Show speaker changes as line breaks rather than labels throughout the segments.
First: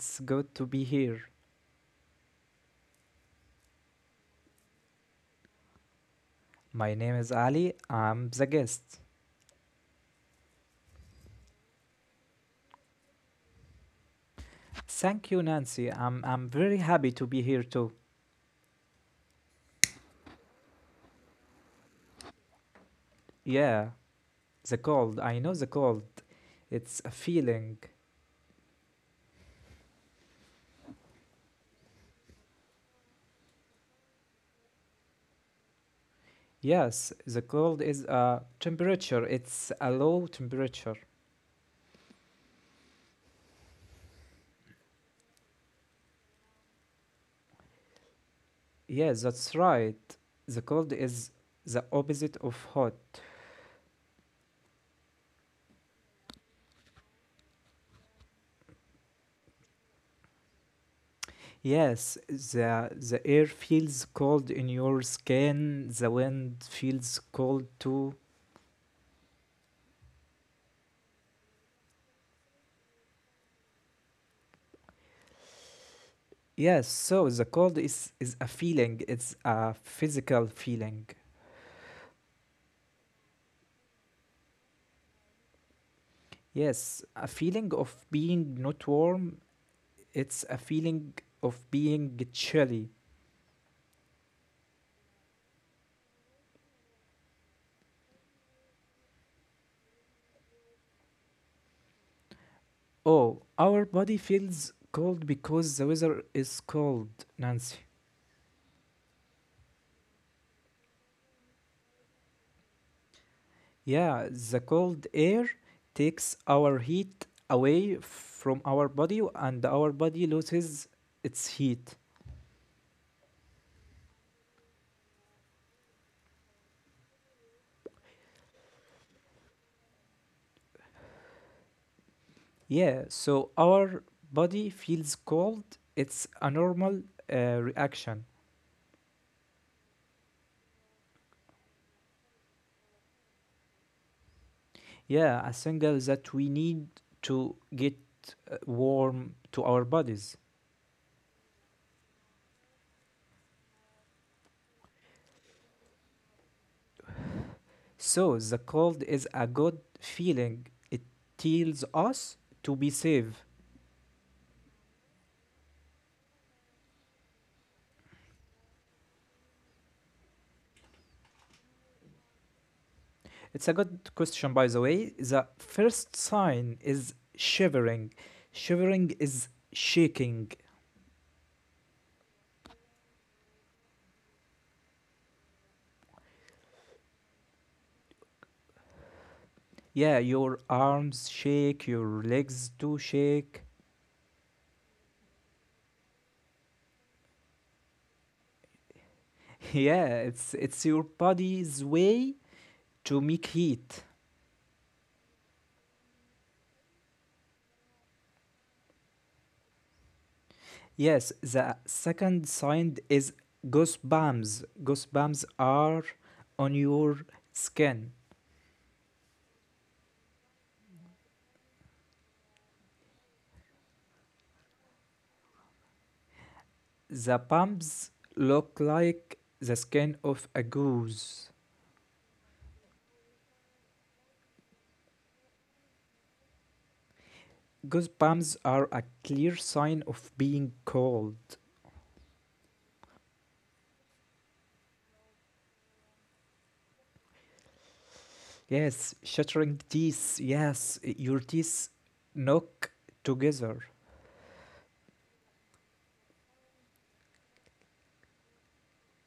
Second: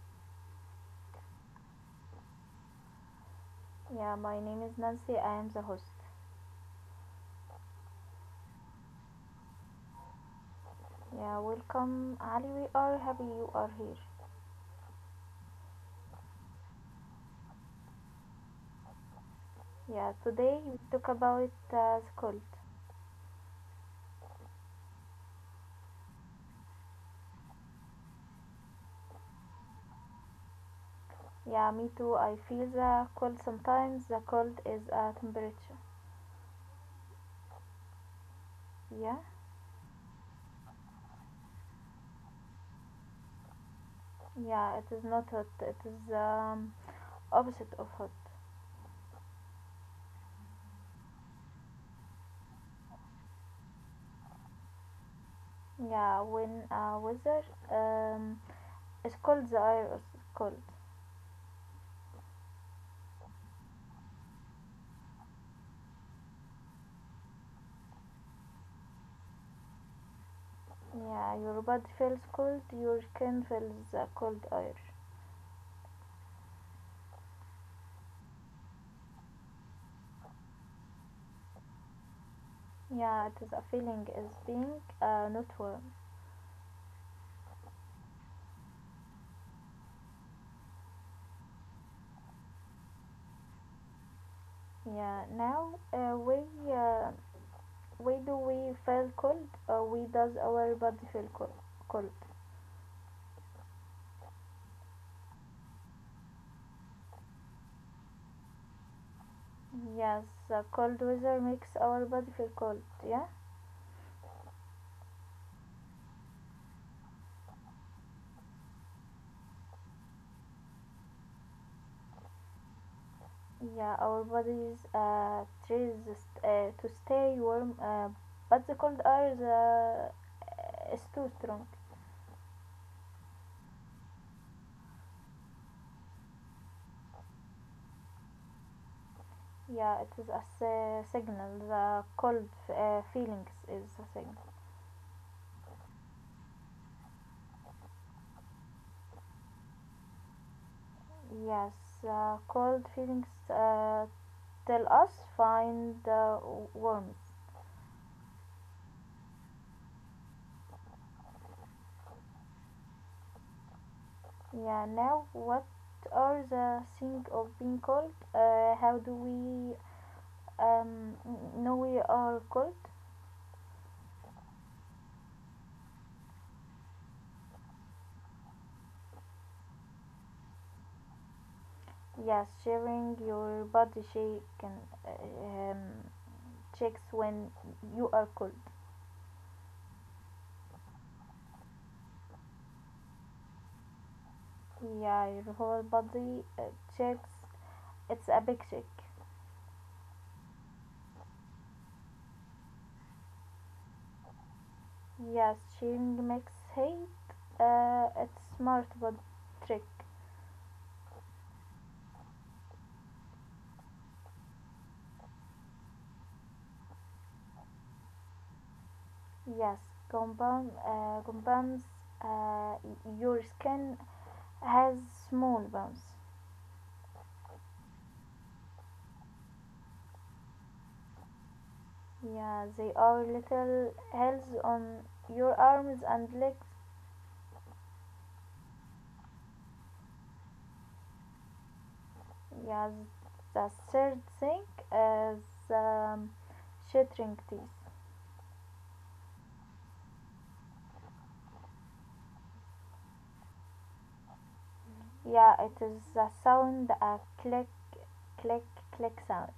it's good to be here.
Yeah, my name is Nancy. I am the host.
My name is Ali. I'm the guest.
Yeah, welcome, Ali. We are happy you are here.
Thank you, Nancy. I'm very happy to be here too.
Yeah, today we talk about the cold.
Yeah, the cold. I know the cold. It's a feeling.
Yeah, me too. I feel the cold sometimes. The cold is a temperature.
Yes, the cold is a
Yeah,
temperature. It's a low temperature.
yeah, it is not hot. It is opposite of hot.
Yes, that's right. The cold is the opposite of hot.
Yeah, when weather um, is cold, the air is cold.
Yes, the air feels cold in your skin. The wind feels cold too.
Yeah, your body feels cold. Your skin feels the cold air.
Yes, so the cold is a feeling, it's a physical feeling.
Yeah, it is a feeling is being not warm.
Yes, a feeling of being not warm, it's a feeling of being chilly.
Yeah, now uh, we do we feel cold. We does our body feel cold. Cold.
Oh, our body feels cold because the weather is cold, Nancy.
Yes, the cold weather makes our body feel cold. Yeah,
Yeah, the cold air takes our heat away from our body and our body loses its heat.
yeah, our bodies tries to stay warm, but the cold air is too strong.
Yeah, so our body feels cold. It's a normal reaction.
Yeah, it is a signal. The cold feelings is a signal.
Yeah, a signal that we need to get warm to our bodies.
Yes, cold feelings tell us find the warmth.
So the cold is a good feeling. It tells us to be safe.
Yeah, now what are the things of being cold? How do we um, know we are cold?
It's a good question, by the way. The first sign is shivering. Shivering is shaking.
Yes, sharing your body shake and checks when you are cold.
Yeah, your arms shake, your legs do shake.
Yeah, your whole body checks. It's a big check.
Yeah, it's your body's way to make heat.
Yes, sharing makes hate. It's smart but trick.
Yes, the second sign is goosebumps. Goosebumps are on your skin.
Yes, compound compounds. Uh, your skin has small bones.
The bumps look like the skin of a goose.
Yeah, they are little hills on your arms and legs.
Goosebumps are a clear sign of being cold.
Yeah, the third thing is um, shattering teeth.
Yes, shattering teeth. Yes, your teeth knock together.
Yeah, it is the sound a click, click, click sound.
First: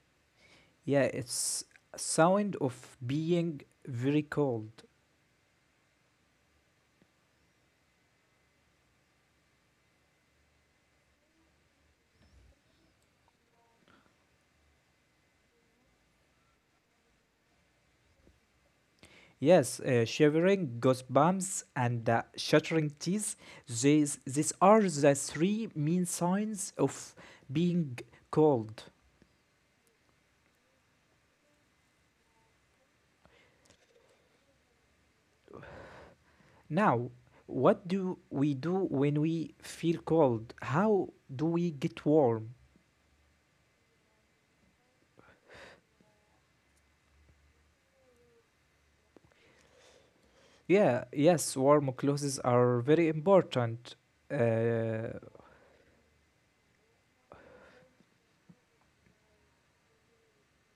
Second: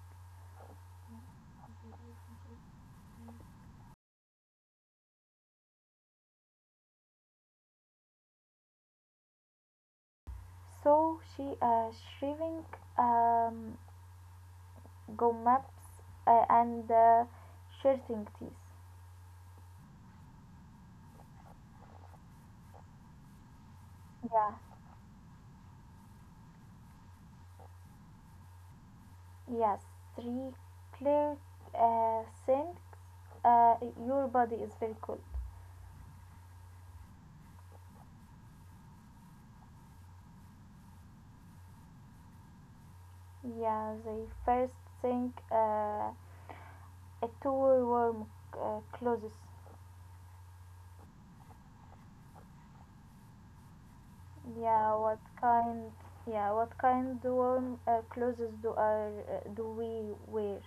Yeah, it's a sound of being very cold.
So she shaving um, gum maps and shattering teeth.
Yes, shivering, goosebumps, and shattering teeth. These
Yeah.
are the three main signs of being cold.
Yes, three clear think uh, your body is very cool.
Now, what do we do when we feel cold? How do we get warm?
Yeah, the first thing, a tour warm clothes.
Yeah, yes, warm clothes are very important.
Yeah,
Uh,
what kind? Yeah, what kind warm clothes do are do we wear?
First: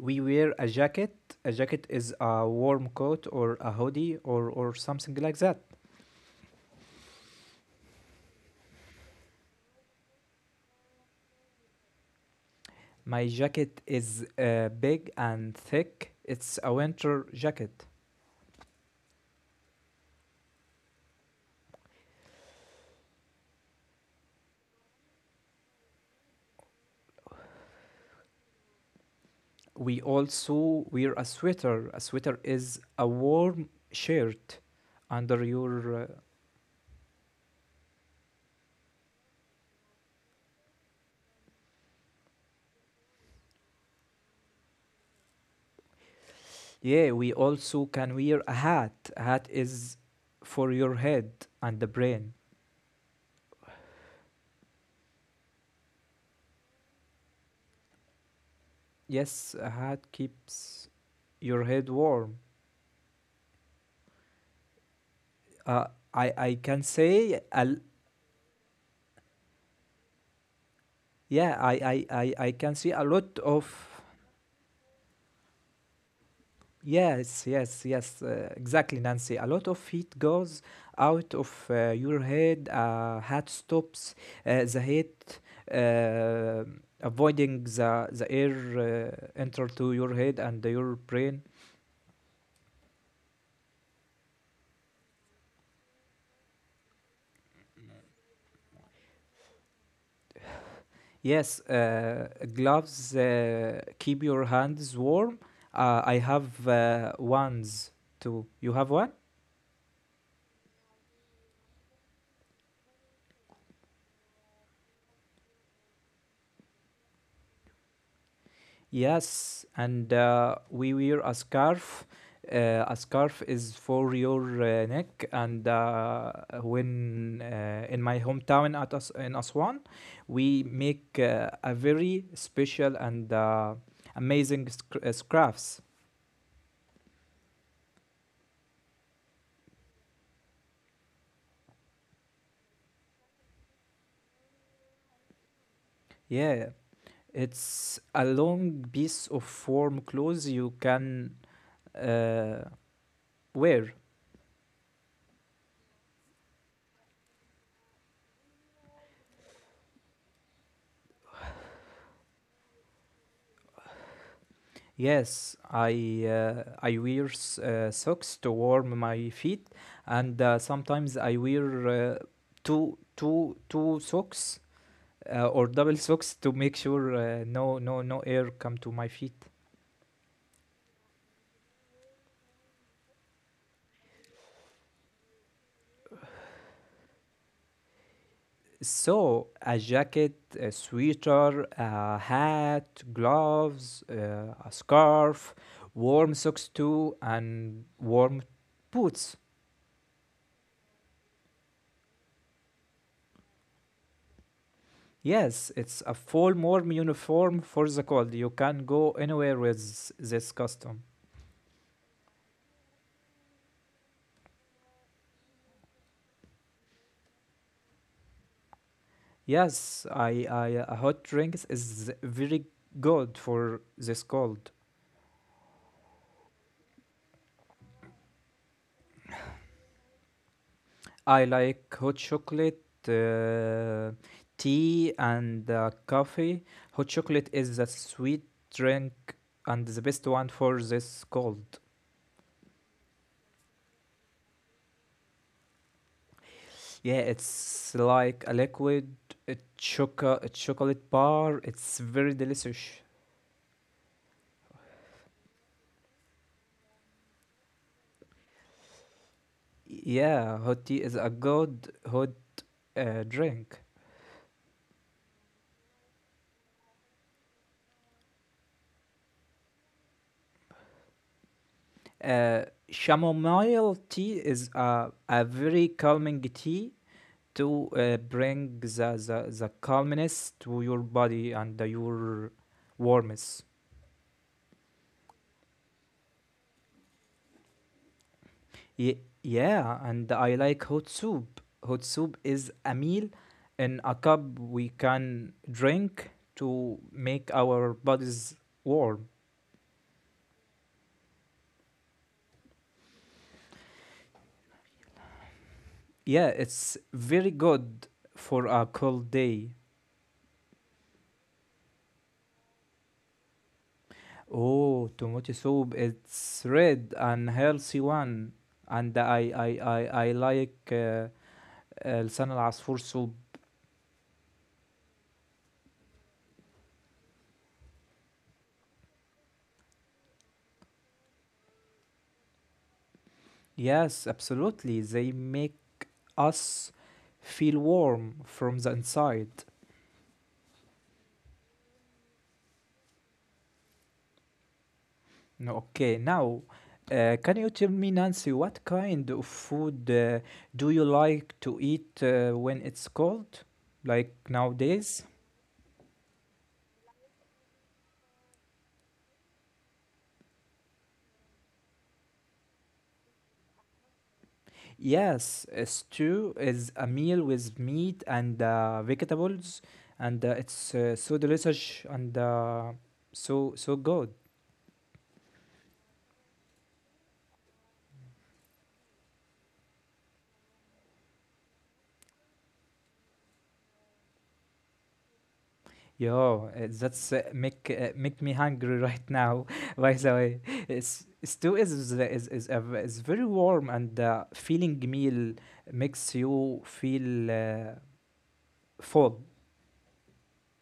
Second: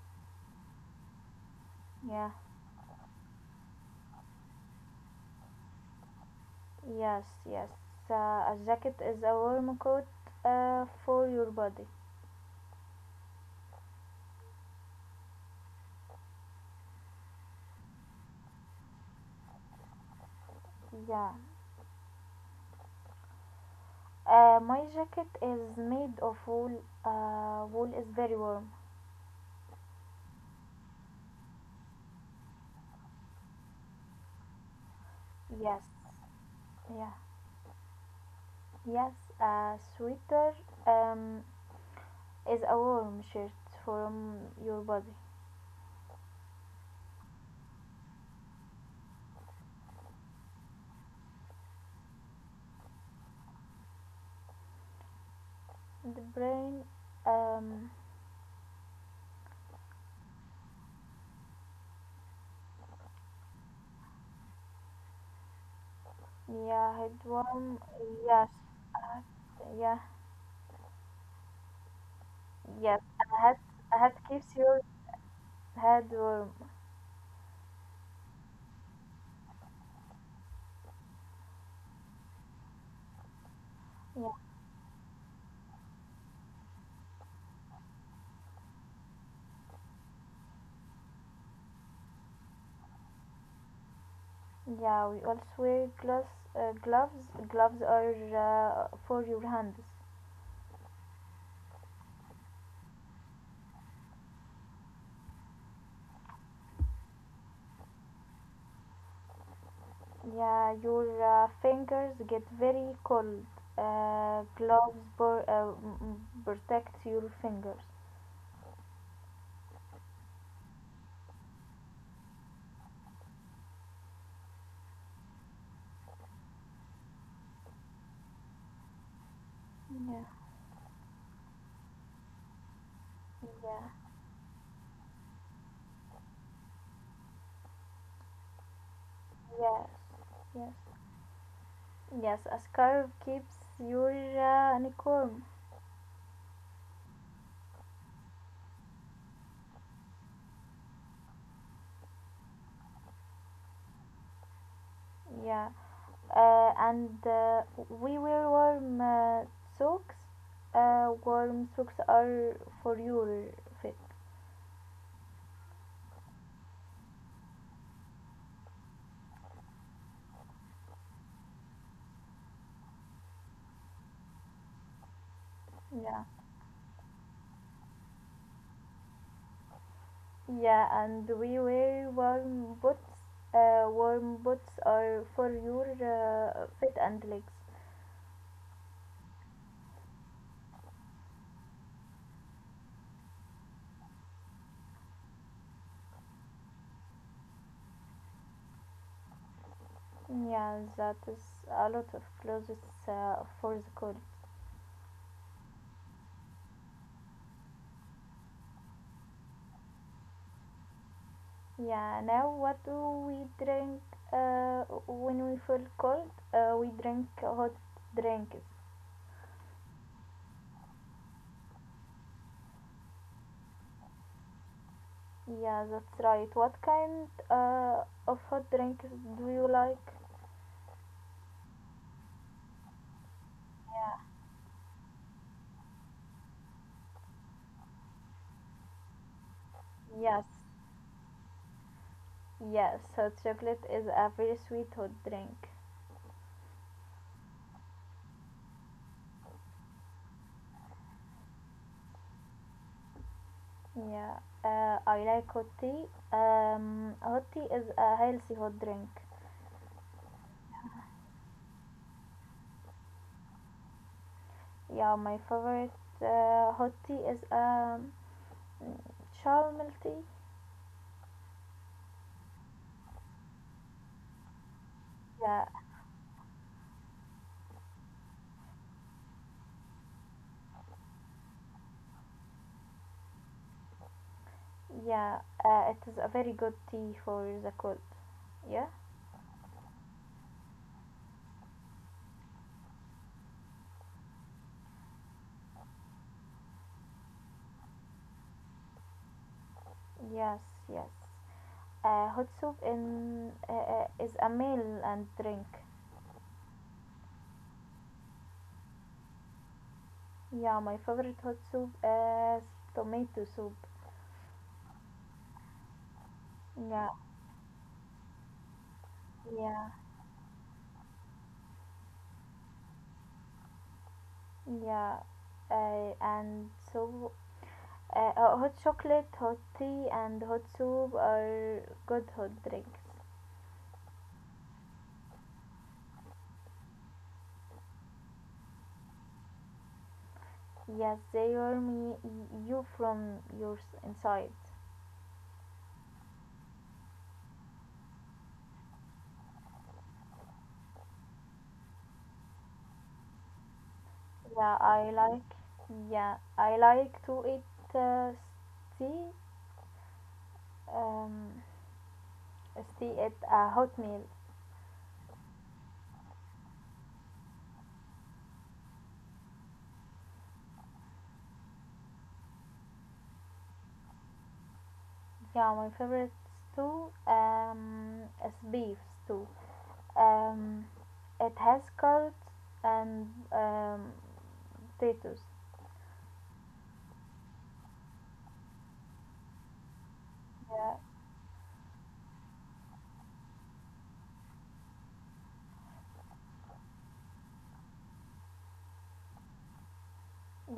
we wear a jacket. A jacket is
Yeah,
a warm coat or a hoodie or something like that.
yes, yes. A jacket is a warm coat for your body.
My jacket is big and thick. It's a winter jacket.
Yeah. My jacket is made of wool. Wool is very warm.
We also wear a sweater. A sweater is a warm shirt under
Yes.
your.
Yeah, yes, a sweater um, is a warm shirt from your body.
Yeah, we also can wear a hat. A hat is for your head and the brain.
The brain, um,
Yes, a hat keeps your head warm. Uh, I can
yeah, head
say
warm, yes, a hat, yeah,
Yeah, I can see
yes,
a lot
a hat,
of
a hat keeps your head warm.
yes, yes, yes, exactly, Nancy. A lot of heat goes out of your head. Heart stops
Yeah,
the heat, uh, avoiding the air enter to your head and your brain.
yeah, we also wear gloves, gloves are for your hands.
Yes, gloves keep your hands warm. I have ones too. You have one?
Yeah, your fingers get very cold. Gloves protect your fingers.
Yes, and we wear a scarf. A scarf is for your neck, and when in my hometown at in Aswan,
Yeah.
we make a very special and uh,
Yeah,
amazing sc- uh, scarves.
yes, yes, yes. A scarf keeps your neck warm.
Yeah, it's a long piece of warm clothes you can uh, wear.
Yeah, and we wear warm socks. Warm socks are for your feet.
Yes, I wear socks to warm my feet, and sometimes I wear two socks or double
Yeah,
socks to make sure no air come to my feet.
yeah, and we wear warm boots. Warm boots are for your feet and legs.
So a jacket, a sweater, a hat, gloves, a scarf, warm socks too, and warm boots.
Yeah, that is a lot of clothes for the cold.
Yes, it's a full warm uniform for the cold. You can go anywhere with this costume.
Yeah, now what do we drink when we feel cold? We drink hot drinks.
Yes, I a hot drinks is very good for this cold.
Yeah, that's right. What kind of hot drinks do you like?
I like hot chocolate, uh,
Yeah.
tea, and coffee. Hot chocolate is a sweet drink and the best
Yes,
one for this cold.
yes, hot chocolate is a very sweet hot drink.
Yeah, it's like a liquid a choco a chocolate bar. It's very delicious.
Yeah, I like hot tea. Hot tea is a healthy hot drink.
Yeah, hot tea is a good hot drink.
Yeah, my favorite hot tea is chamomile tea.
Uh, chamomile tea is a
Yeah,
very calming tea to bring the calmness to your body and your warmth.
yeah, it is a very good tea for the cold. Yeah,
Yeah, and I like hot soup. Hot soup is a meal in a cup we can drink to make our bodies warm.
yes, yes. Hot soup in is a meal and drink.
Yeah, it's very good for a cold day.
Yeah, my favorite hot soup is tomato soup.
Oh, tomato soup. It's
Yeah,
red and healthy one. And
yeah,
I like لسان العصفور soup.
yeah. And so, hot chocolate, hot tea, and hot soup are good hot drinks.
Yes, absolutely. They make us feel warm from the inside.
Yes, they warm you from your inside.
No, okay. Now, can you tell me, Nancy, what kind of food do you like to eat when it's cold, like
Yeah,
nowadays?
I like to eat steak um steak at a hot meal.
Yes, a stew is a meal with meat and vegetables, and it's so delicious and so good.
Yeah, my favorite stew is beef stew. Um, it has carrots and um potatoes.
Yo, that's make me hungry right now. By the way,
Yeah,
stew is very warm and feeling meal makes you feel full.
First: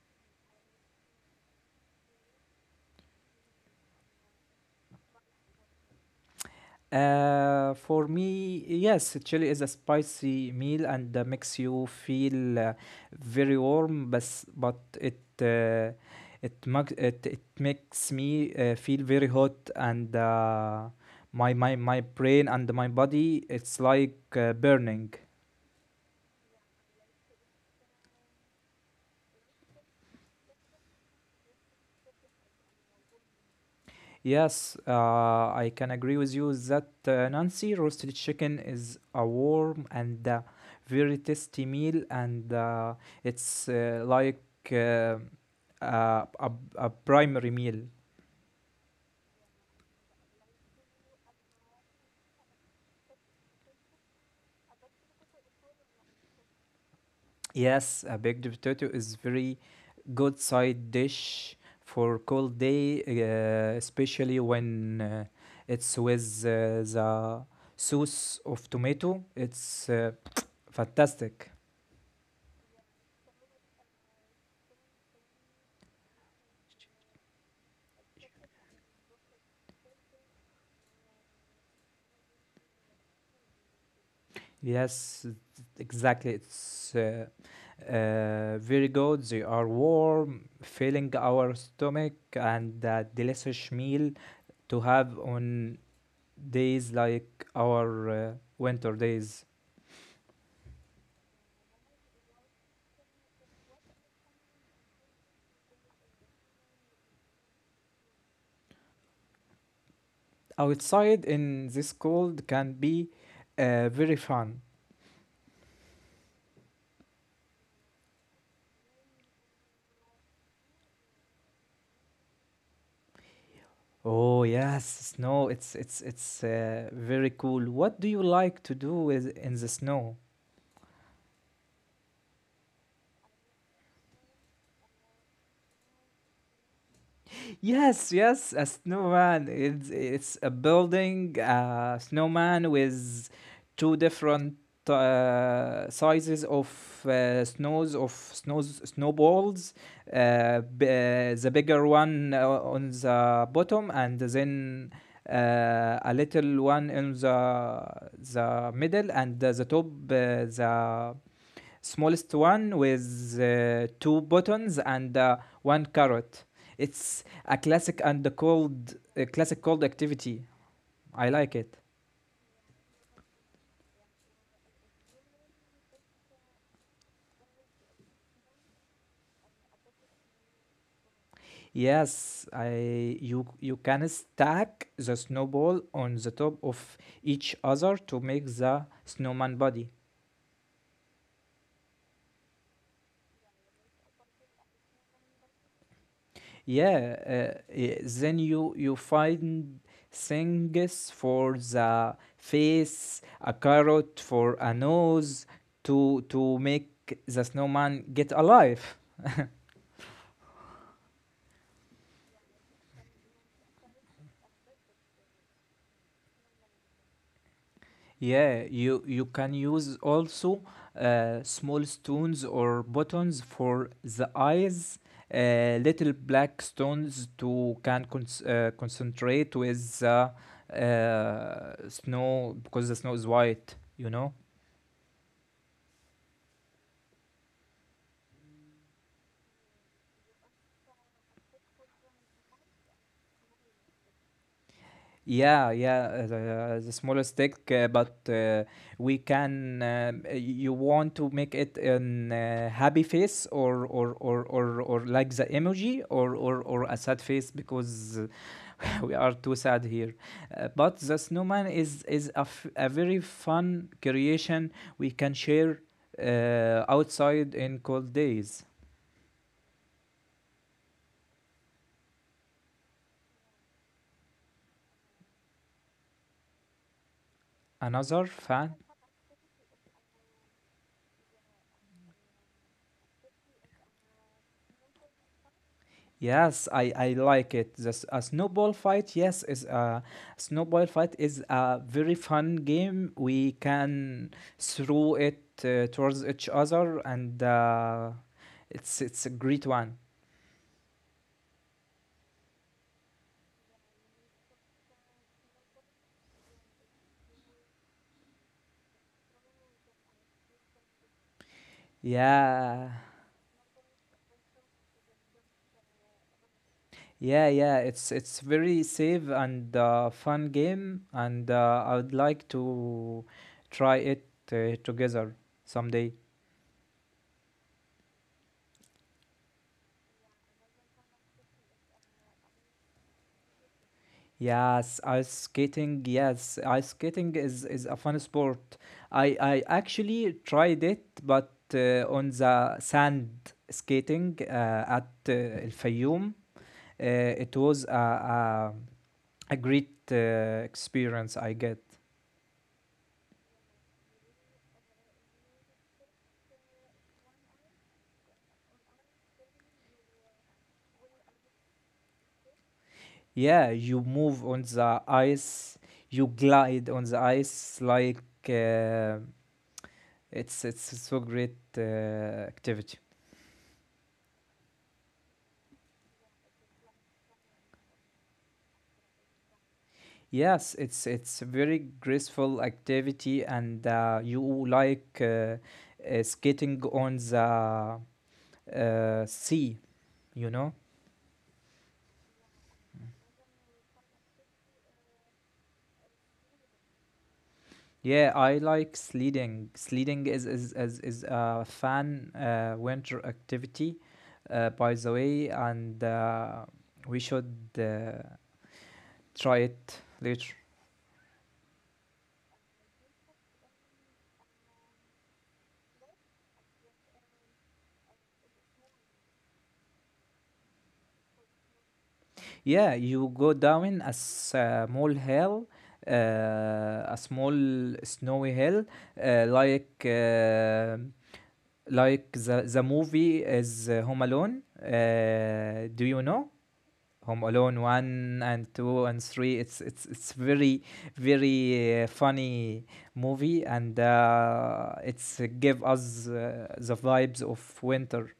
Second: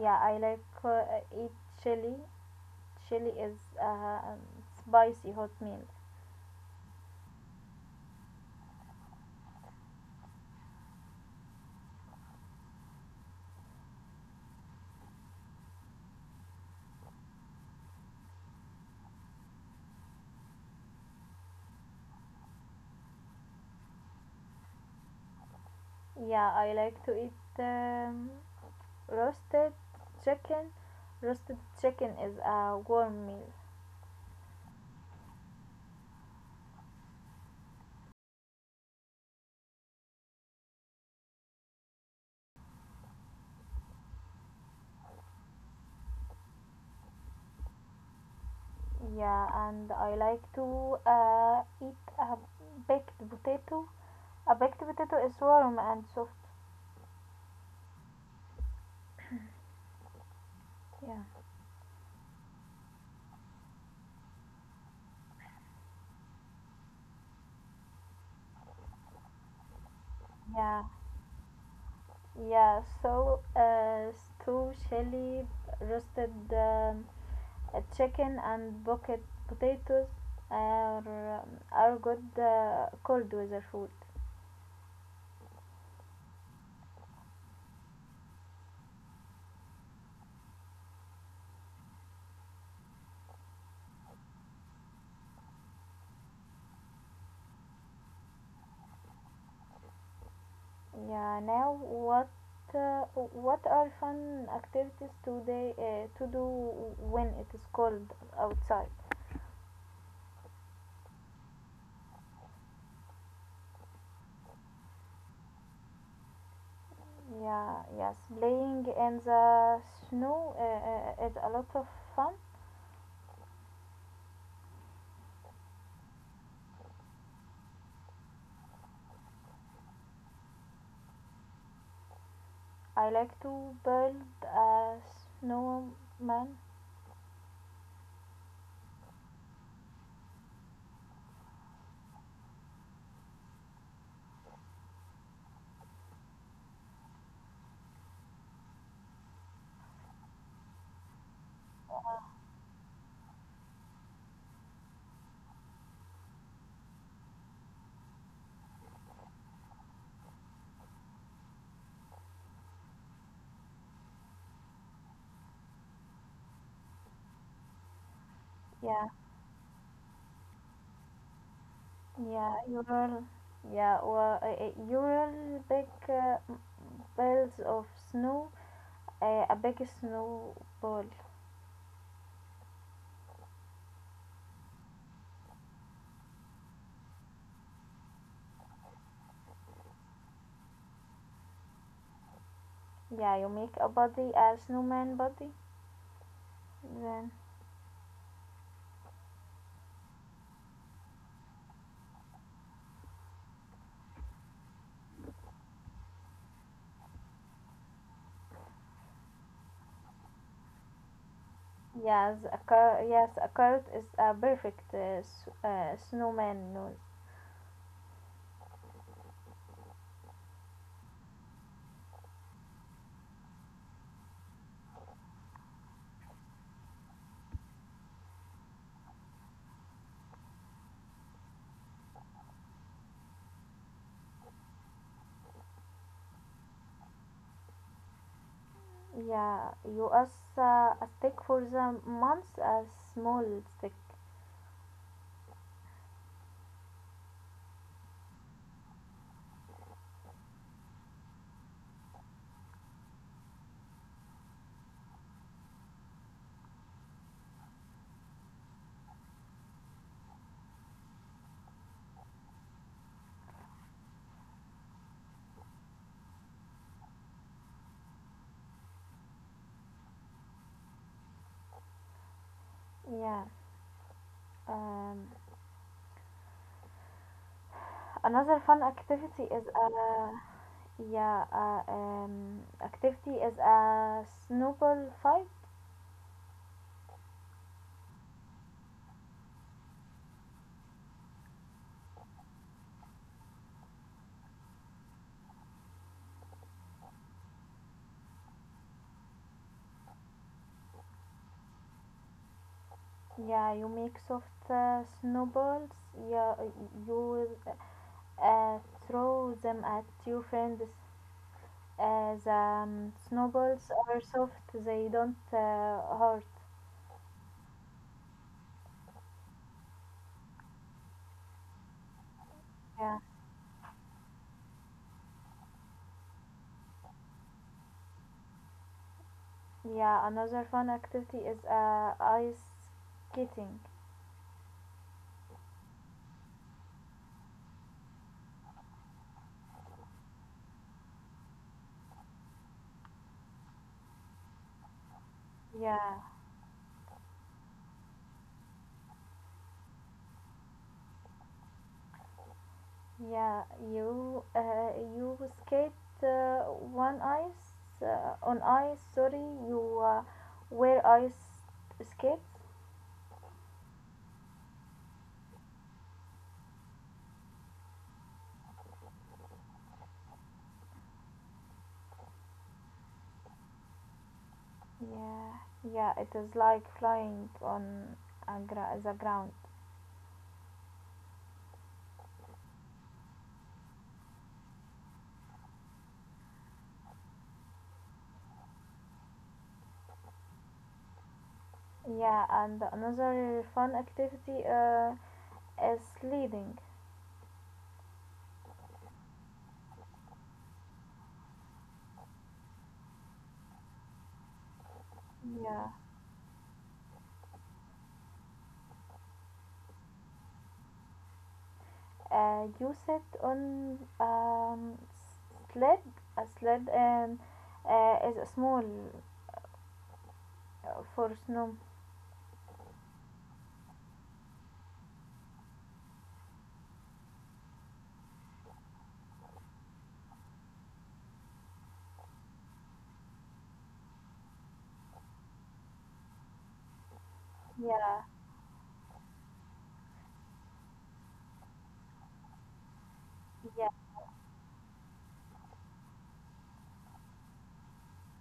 yeah, I like eat chili. Chili is a spicy hot meal.
For me, yes, chili is a spicy meal and makes you feel very warm, but it it, mag- it makes me feel very hot and my brain and my body it's like burning.
Yeah, I like to eat um, roasted chicken. Roasted chicken is a warm meal.
Yes, I can agree with you that Nancy, roasted chicken is a warm and very tasty meal and it's like. Uh, uh, a, a primary meal.
Yeah and I like to eat a baked potato. A baked potato is warm and soft.
Yes, a baked potato is very good side
yeah
dish for cold day, especially when it's with the sauce of tomato. It's
yeah
fantastic.
yeah so uh, stew, chili, roasted chicken, and bucket potatoes are, are good cold weather food.
Yes, exactly. It's very good. They are warm, filling our stomach, and a delicious meal to have on days like our winter days.
Yeah, now uh, what are fun activities to day to do when it is cold outside?
Outside in this cold can be very fun.
Yeah, playing in the snow is a lot of fun.
Oh yes, snow, it's very cool. What do you like to do with in the snow?
I like to build a snowman.
Yes, yes, a snowman. It's a building, a snowman with two different sizes of snows of snows snowballs. The bigger one on the bottom, and then a little one in the middle, and the top the smallest one with two buttons and one carrot. It's a classic
Yeah,
a classic cold activity. I like it.
yeah, you'll you'll big balls of snow, a big snow ball.
Yes, I you can stack the snowball on the top of each other to make the snowman body.
Yeah, you make a body, a snowman body.
Yeah,
Then,
then you find things for the face, a carrot for a nose to make the snowman get alive.
yes, yes, a carrot is a perfect snowman nose.
Yeah, you can use also small stones or buttons for the eyes, little black stones to can cons concentrate with the snow because the snow is white, you know.
Yeah, you use a stick for the months, a small stick.
Yeah, yeah, the smaller stick, but we can. You want to make it an happy face or like the emoji or a sad face because we are too sad here. But the snowman is a very fun creation we can share outside in cold days.
Yeah. Um,
Another
another
fan
fun activity is a yeah activity is a snowball fight.
Yes, I like it. This a snowball fight, yes, is a snowball fight is a very fun game. We can throw it towards each other, and it's a great one.
Yeah, you make soft snowballs. Yeah, you will uh, throw them at your friends. As
Yeah,
snowballs are soft, they don't hurt.
yeah. It's very safe and fun game, and I would like
Yeah.
to try it together someday.
Yeah, another fun activity is ice skating.
Yes, ice skating. Yes, ice skating is a fun sport. I actually tried it, but on the sand skating at El
Yeah,
Fayoum, it was a great experience I get.
yeah, you you skate uh, one ice on ice, sorry, you wear ice skates.
Yeah, you move on the ice, you glide on the ice like uh, it's so great activity.
Yeah, yeah, it is like flying on the ground.
Yes, it's a very graceful activity, and you like skating on the sea. You know,
Yeah, and another fun activity is sledding.
yeah, I like sledding. Is a fun winter activity, by the way,
Yeah,
and we should try it later.
you sit on sled. A sled and is a small for snow.
Yeah, you go down a small hill, a small snowy hill, uh, like uh, like the movie is Home Alone. Do you know Home Alone
Yeah,
one and two and three? It's very very funny movie,
yeah,
and it's give us the vibes of winter.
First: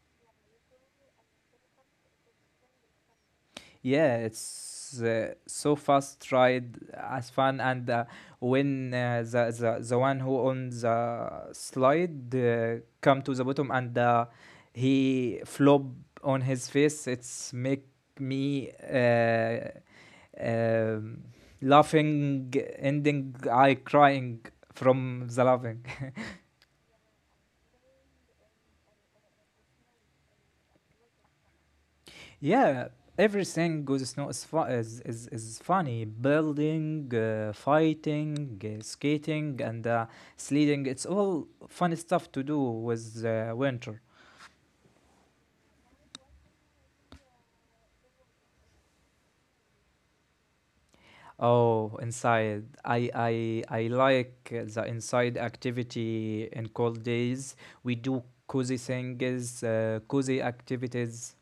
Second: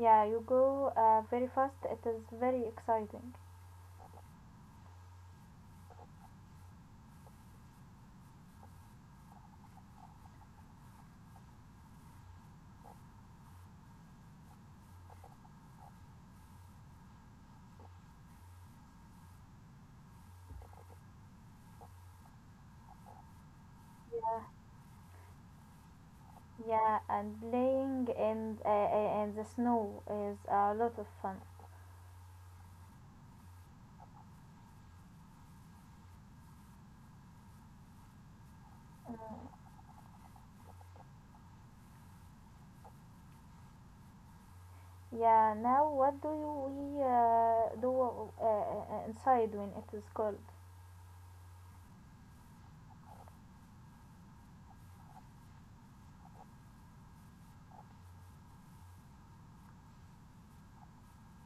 yeah. You go very fast. It is very exciting.
Yeah, it's so fast ride as fun and when the one who on the slide come to the bottom and he flop on his face, it's make me um, laughing, ending I
Yeah,
crying from the laughing.
yeah. And playing in the snow is a lot of fun.
Yeah, everything Goose Snow is, is funny. Building, fighting,
Mm.
skating, and sledding. It's all funny stuff to do with winter.
Yeah. Now, what do you we do inside when it is cold?
Oh, inside. I like the inside activity in cold days. We do cozy things, cozy activities.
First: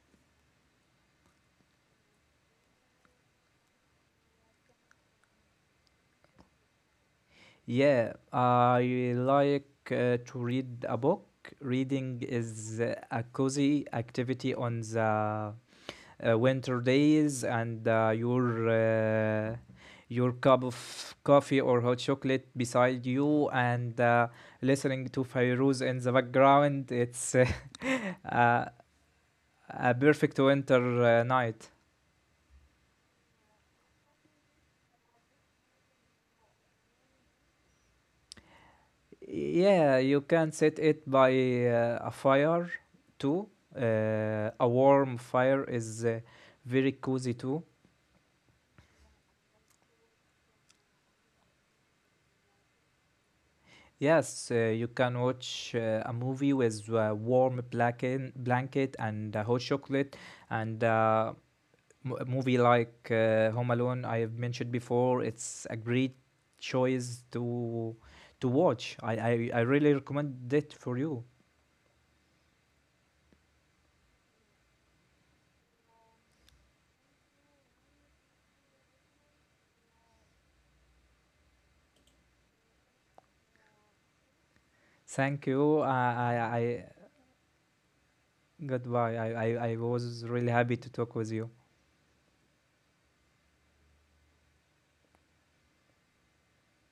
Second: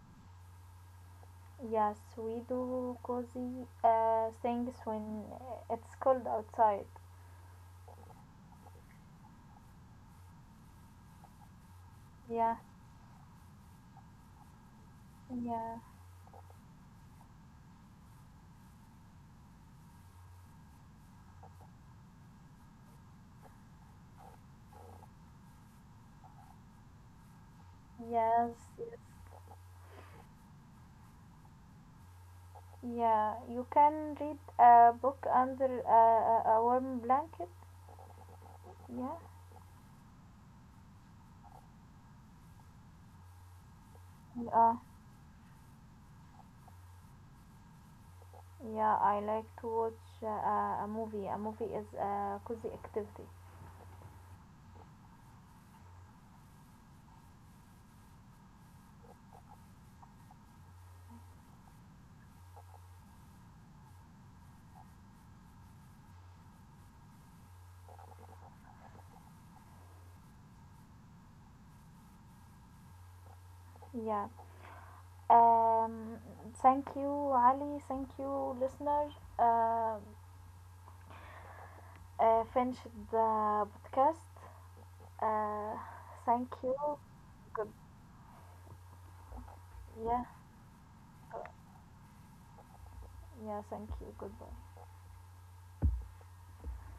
Yes, we do cozy things when it's cold outside.
Yeah, I like to read a book. Reading
Yeah,
is a cozy activity on the
yeah,
winter days, and your cup of coffee or hot chocolate beside you, and listening to Fairuz in the background. It's
yes,
a,
yes.
a perfect winter night.
Yeah, you can read a book under a warm blanket. Yeah,
Yeah, you can set it by a fire too. A
yeah,
warm fire is very cozy too.
yeah. I like to watch a movie. A movie is a cozy activity.
Yes, you can watch a movie with a warm blanket, blanket and a hot chocolate and a movie like Home Alone I have mentioned before. It's a great choice to watch. I really recommend it for you.
Yeah. Um, thank you, Ali. Thank you, listener. Uh, finished the podcast.
Thank you.
Uh, thank you. Good.
Goodbye. I was
Yeah.
really happy to talk with you.
go- Yeah. Thank you. Goodbye.